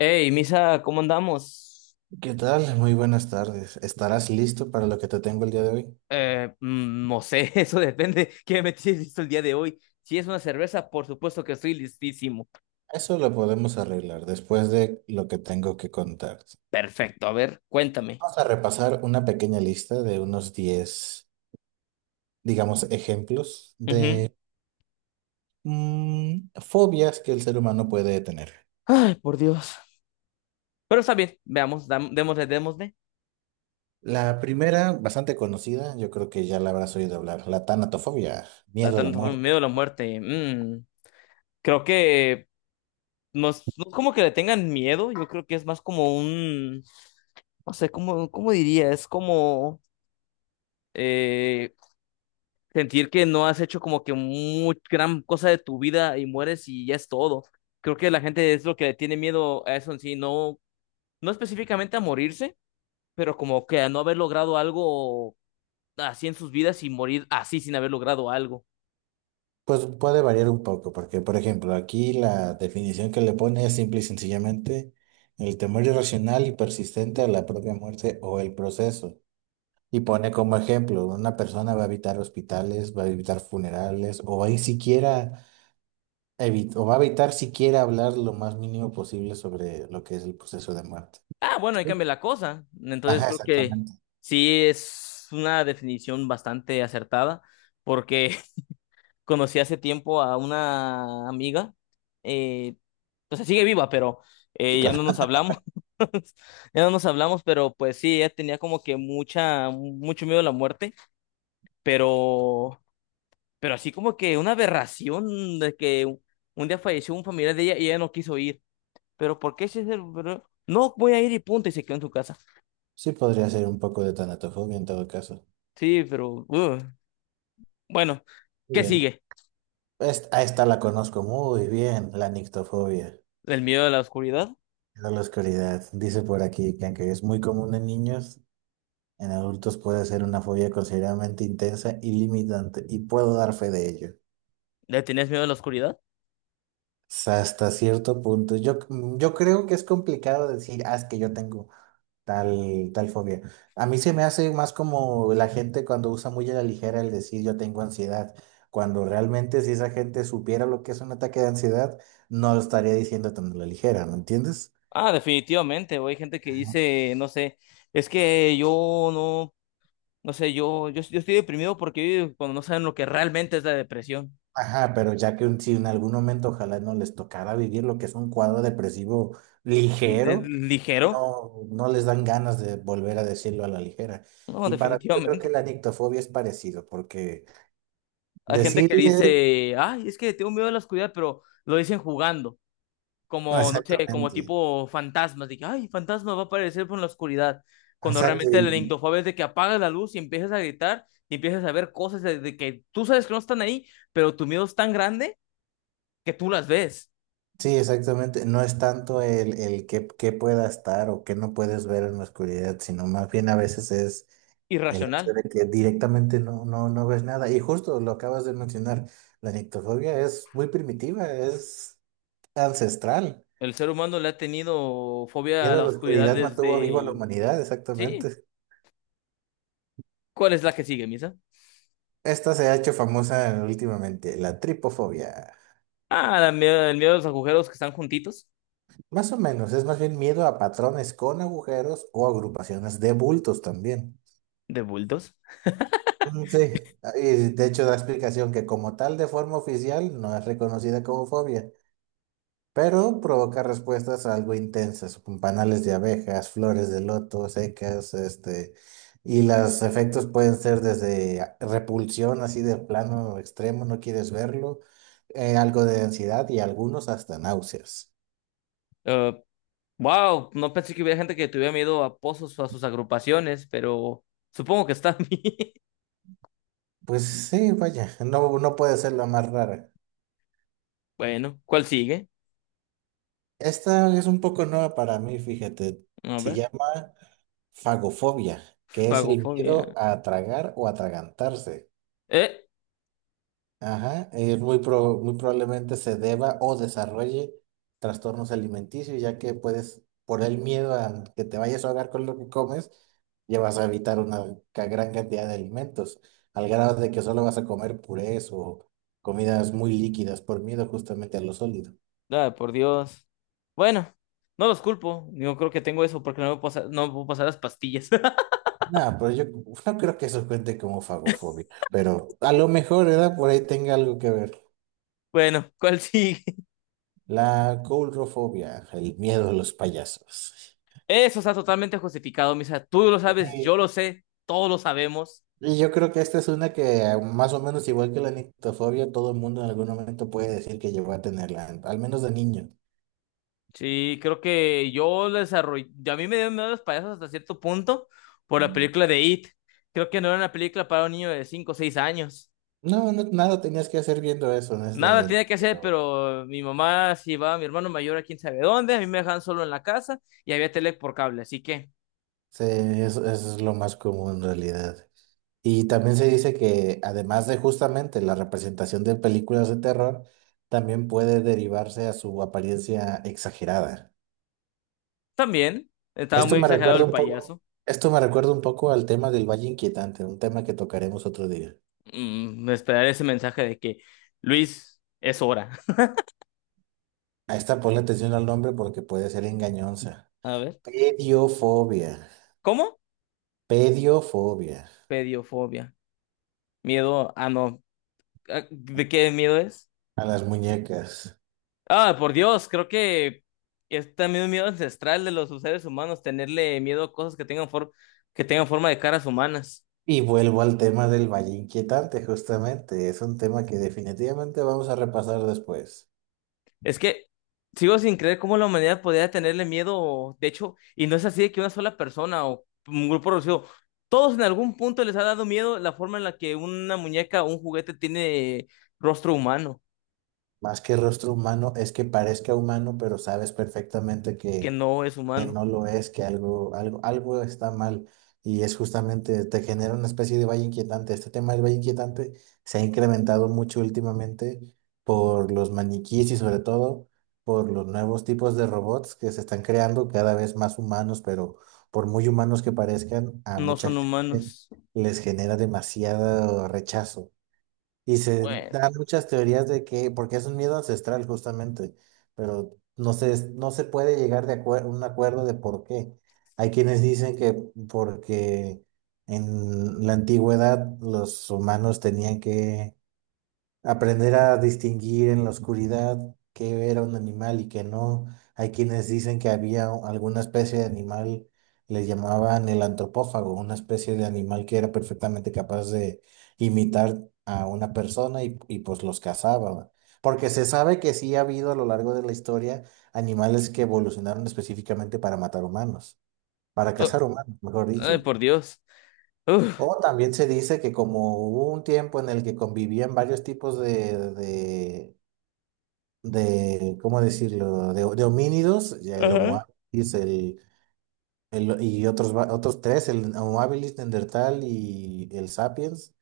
Hey, Misa, ¿cómo andamos? ¿Qué tal? Muy buenas tardes. ¿Estarás listo para lo que te tengo el día de hoy? No sé, eso depende. ¿Qué me tienes listo el día de hoy? Si es una cerveza, por supuesto que estoy listísimo. Eso lo podemos arreglar después de lo que tengo que contarte. Perfecto, a ver, cuéntame. Vamos a repasar una pequeña lista de unos 10, digamos, ejemplos Ujú. de fobias que el ser humano puede tener. Ay, por Dios. Pero está bien, veamos, démosle, démosle. La primera, bastante conocida, yo creo que ya la habrás oído hablar, la tanatofobia, La miedo a la tanto miedo a muerte. la muerte. Creo que no es como que le tengan miedo, yo creo que es más como un. No sé, ¿cómo, cómo diría? Es como eh, sentir que no has hecho como que muy gran cosa de tu vida y mueres y ya es todo. Creo que la gente es lo que le tiene miedo a eso en sí, no, no específicamente a morirse, pero como que a no haber logrado algo así en sus vidas y morir así sin haber logrado algo. Pues puede variar un poco, porque por ejemplo, aquí la definición que le pone es simple y sencillamente el temor irracional y persistente a la propia muerte o el proceso. Y pone como ejemplo, una persona va a evitar hospitales, va a evitar funerales, o va a ir siquiera o va a evitar siquiera hablar lo más mínimo posible sobre lo que es el proceso de muerte. Ah, bueno, ahí cambia la cosa. Entonces Ajá, creo que exactamente. sí es una definición bastante acertada, porque conocí hace tiempo a una amiga, eh, o sea, sigue viva, pero Sí, ya claro. no nos hablamos, ya no nos hablamos, pero pues sí, ella tenía como que mucho miedo a la muerte, pero, pero así como que una aberración de que un día falleció un familiar de ella y ella no quiso ir, pero ¿por qué si es No, voy a ir y punto, y se quedó en su casa. Sí podría ser un poco de tanatofobia en todo caso. Sí, pero, bueno, Muy ¿qué bien. sigue? Esta la conozco muy bien, la nictofobia. ¿El miedo a la oscuridad? Miedo a la oscuridad. Dice por aquí que aunque es muy común en niños, en adultos puede ser una fobia considerablemente intensa y limitante, y puedo dar fe de ello. ¿Le tenías miedo a la oscuridad? Hasta cierto punto. Yo creo que es complicado decir, ah, es que yo tengo tal fobia. A mí se me hace más como la gente cuando usa muy a la ligera el decir yo tengo ansiedad, cuando realmente si esa gente supiera lo que es un ataque de ansiedad, no lo estaría diciendo tan a la ligera, ¿me entiendes? Ah, definitivamente, güey. Hay gente que dice, no sé, es que yo no, no sé, yo estoy deprimido porque cuando no saben lo que realmente es la depresión, Ajá, pero ya que si en algún momento ojalá no les tocara vivir lo que es un cuadro depresivo es ligero, ligero. No les dan ganas de volver a decirlo a la ligera. No, Y para mí yo creo que definitivamente. la nictofobia es parecido, porque Hay gente que decirle dice, ay, es que tengo miedo a la oscuridad, pero lo dicen jugando, como, no sé, como exactamente, tipo fantasmas. Dije, ay, fantasma va a aparecer por la oscuridad. Cuando exacto, realmente la lindofobia es de que apagas la luz y empiezas a gritar y empiezas a ver cosas de que tú sabes que no están ahí, pero tu miedo es tan grande que tú las ves. sí, exactamente, no es tanto el que pueda estar o que no puedes ver en la oscuridad, sino más bien a veces es... El hecho Irracional. de que directamente no ves nada. Y justo lo acabas de mencionar, la nictofobia es muy primitiva, es ancestral. El ser humano le ha tenido fobia a Miedo a la la oscuridad oscuridad mantuvo viva a la desde... humanidad, Sí, exactamente. ¿cuál es la que sigue, Misa? Esta se ha hecho famosa últimamente, la tripofobia. Ah, el miedo a los agujeros que están juntitos, Más o menos, es más bien miedo a patrones con agujeros o agrupaciones de bultos también. de bultos. Sí, y de hecho da explicación que como tal de forma oficial no es reconocida como fobia. Pero provoca respuestas algo intensas, con panales de abejas, flores de loto, secas, y los efectos pueden ser desde repulsión, así de plano extremo, no quieres verlo, algo de ansiedad y algunos hasta náuseas. Eh, wow, no pensé que hubiera gente que tuviera miedo a pozos o a sus agrupaciones, pero supongo que está bien. Pues sí, vaya, no, no puede ser la más rara. Bueno, ¿cuál sigue? Esta es un poco nueva para mí, fíjate, A se ver, llama fagofobia, que es el miedo fagofobia. a tragar o atragantarse. Eh, Ajá, y muy probablemente se deba o desarrolle trastornos alimenticios, ya que puedes, por el miedo a que te vayas a ahogar con lo que comes, ya vas a evitar una gran cantidad de alimentos, al grado de que solo vas a comer purés o comidas muy líquidas por miedo justamente a lo sólido. ah, por Dios. Bueno, no los culpo. Yo creo que tengo eso porque no me puedo pasar las pastillas. Nada, pero yo no creo que eso cuente como fagofobia, pero a lo mejor, ¿verdad? Por ahí tenga algo que ver. Bueno, ¿cuál sigue? La coulrofobia, el miedo a los payasos. Eso está totalmente justificado, Misa. Tú lo sabes, yo lo sé, todos lo sabemos. Y yo creo que esta es una que más o menos igual que la nictofobia, todo el mundo en algún momento puede decir que llegó a tenerla, al menos de niño. Sí, creo que yo lo desarrollé. A mí me dieron miedo los payasos hasta cierto punto por la película de It. Creo que no era una película para un niño de 5 o 6 años. Nada tenías que hacer viendo eso, Nada honestamente, tenía que hacer, pero pero mi mamá se iba, mi hermano mayor a quién sabe dónde, a mí me dejaban solo en la casa y había tele por cable, así que sí, eso es lo más común en realidad. Y también se dice que además de justamente la representación de películas de terror, también puede derivarse a su apariencia exagerada. también estaba Esto muy me exagerado recuerda el un poco, payaso. esto me recuerda un poco al tema del Valle Inquietante, un tema que tocaremos otro día. Mm, esperar ese mensaje de que Luis es hora. A esta ponle atención al nombre porque puede ser engañosa. A ver, Pediofobia. ¿cómo? Pediofobia. Pediofobia. Miedo, ah, no. Ah, ¿de qué miedo es? A las muñecas. Ah, por Dios, creo que es también un miedo ancestral de los seres humanos, tenerle miedo a cosas que tengan que tengan forma de caras humanas. Y vuelvo al tema del valle inquietante, justamente. Es un tema que definitivamente vamos a repasar después. Es que sigo sin creer cómo la humanidad podría tenerle miedo, de hecho, y no es así de que una sola persona o un grupo reducido, todos en algún punto les ha dado miedo la forma en la que una muñeca o un juguete tiene rostro humano, Más que rostro humano, es que parezca humano, pero sabes perfectamente que que no es humano, no lo es, que algo está mal y es justamente, te genera una especie de valle inquietante. Este tema del valle inquietante se ha incrementado mucho últimamente por los maniquís y sobre todo por los nuevos tipos de robots que se están creando cada vez más humanos, pero por muy humanos que parezcan, a no mucha son gente humanos. les genera demasiado rechazo. Y se Bueno, dan muchas teorías de que, porque es un miedo ancestral justamente, pero no se puede llegar de un acuerdo de por qué. Hay quienes dicen que porque en la antigüedad los humanos tenían que aprender a distinguir en la oscuridad qué era un animal y qué no. Hay quienes dicen que había alguna especie de animal, les llamaban el antropófago, una especie de animal que era perfectamente capaz de imitar a una persona pues los cazaba. ¿Va? Porque se sabe que sí ha habido a lo largo de la historia animales que evolucionaron específicamente para matar humanos, para cazar lo- humanos, mejor ay, dicho. por Dios. Uf. O también se dice que como hubo un tiempo en el que convivían varios tipos de, ¿cómo decirlo? De homínidos, ya el sí. Homo Ajá. habilis, otros tres, el Homo habilis, Neandertal y el Sapiens.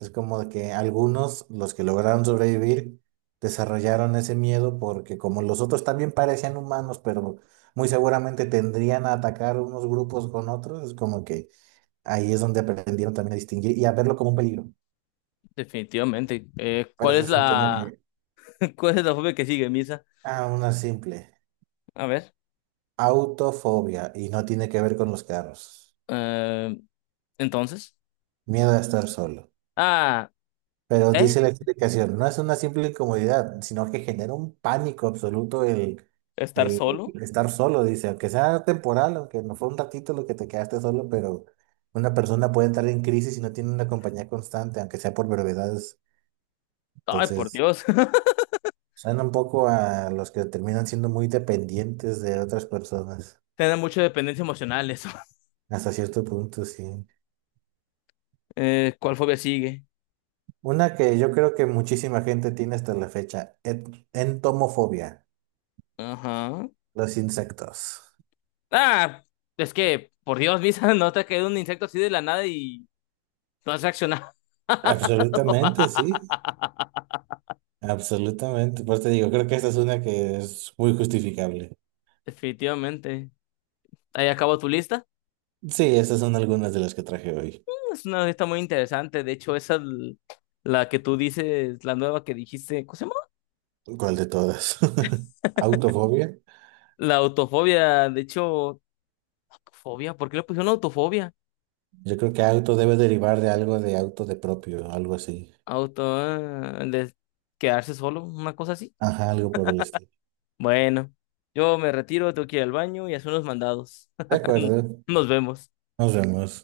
Es como de que algunos, los que lograron sobrevivir, desarrollaron ese miedo porque como los otros también parecían humanos, pero muy seguramente tendrían a atacar unos grupos con otros, es como que ahí es donde aprendieron también a distinguir y a verlo como un peligro. Definitivamente. Eh, Pero ¿cuál ese es es un tema la, que, Cuál es la fobia que sigue, Misa? ah, una simple. A ver. Autofobia y no tiene que ver con los carros. eh, entonces. Miedo a estar solo. Ah, Pero ¿eh? dice la explicación, no es una simple incomodidad, sino que genera un pánico absoluto ¿Estar el solo? estar solo, dice, aunque sea temporal, aunque no fue un ratito lo que te quedaste solo, pero una persona puede entrar en crisis si no tiene una compañía constante, aunque sea por brevedades. Ay, por Entonces, Dios. suena un poco a los que terminan siendo muy dependientes de otras personas, Tener mucha dependencia emocional eso. hasta cierto punto, sí. ¿cuál fobia sigue? Una que yo creo que muchísima gente tiene hasta la fecha, entomofobia, Ajá. los insectos. Ah, es que, por Dios, Misa, no te ha caído un insecto así de la nada y no has reaccionado. Absolutamente, sí, absolutamente. Por eso te digo, creo que esta es una que es muy justificable. Definitivamente. Ahí acabó tu lista. Sí, esas son algunas de las que traje hoy. Es una fiesta muy interesante. De hecho, la que tú dices, la nueva que dijiste, ¿cómo se llama? ¿Cuál de todas? Autofobia. La autofobia. De hecho, fobia, ¿por qué le pusieron autofobia? Yo creo que auto debe derivar de algo de auto de propio, algo así. Auto, ah, de quedarse solo, una cosa así. Ajá, algo por el estilo. Bueno, yo me retiro, tengo que ir al baño y hacer unos mandados. De acuerdo, Nos vemos. nos vemos.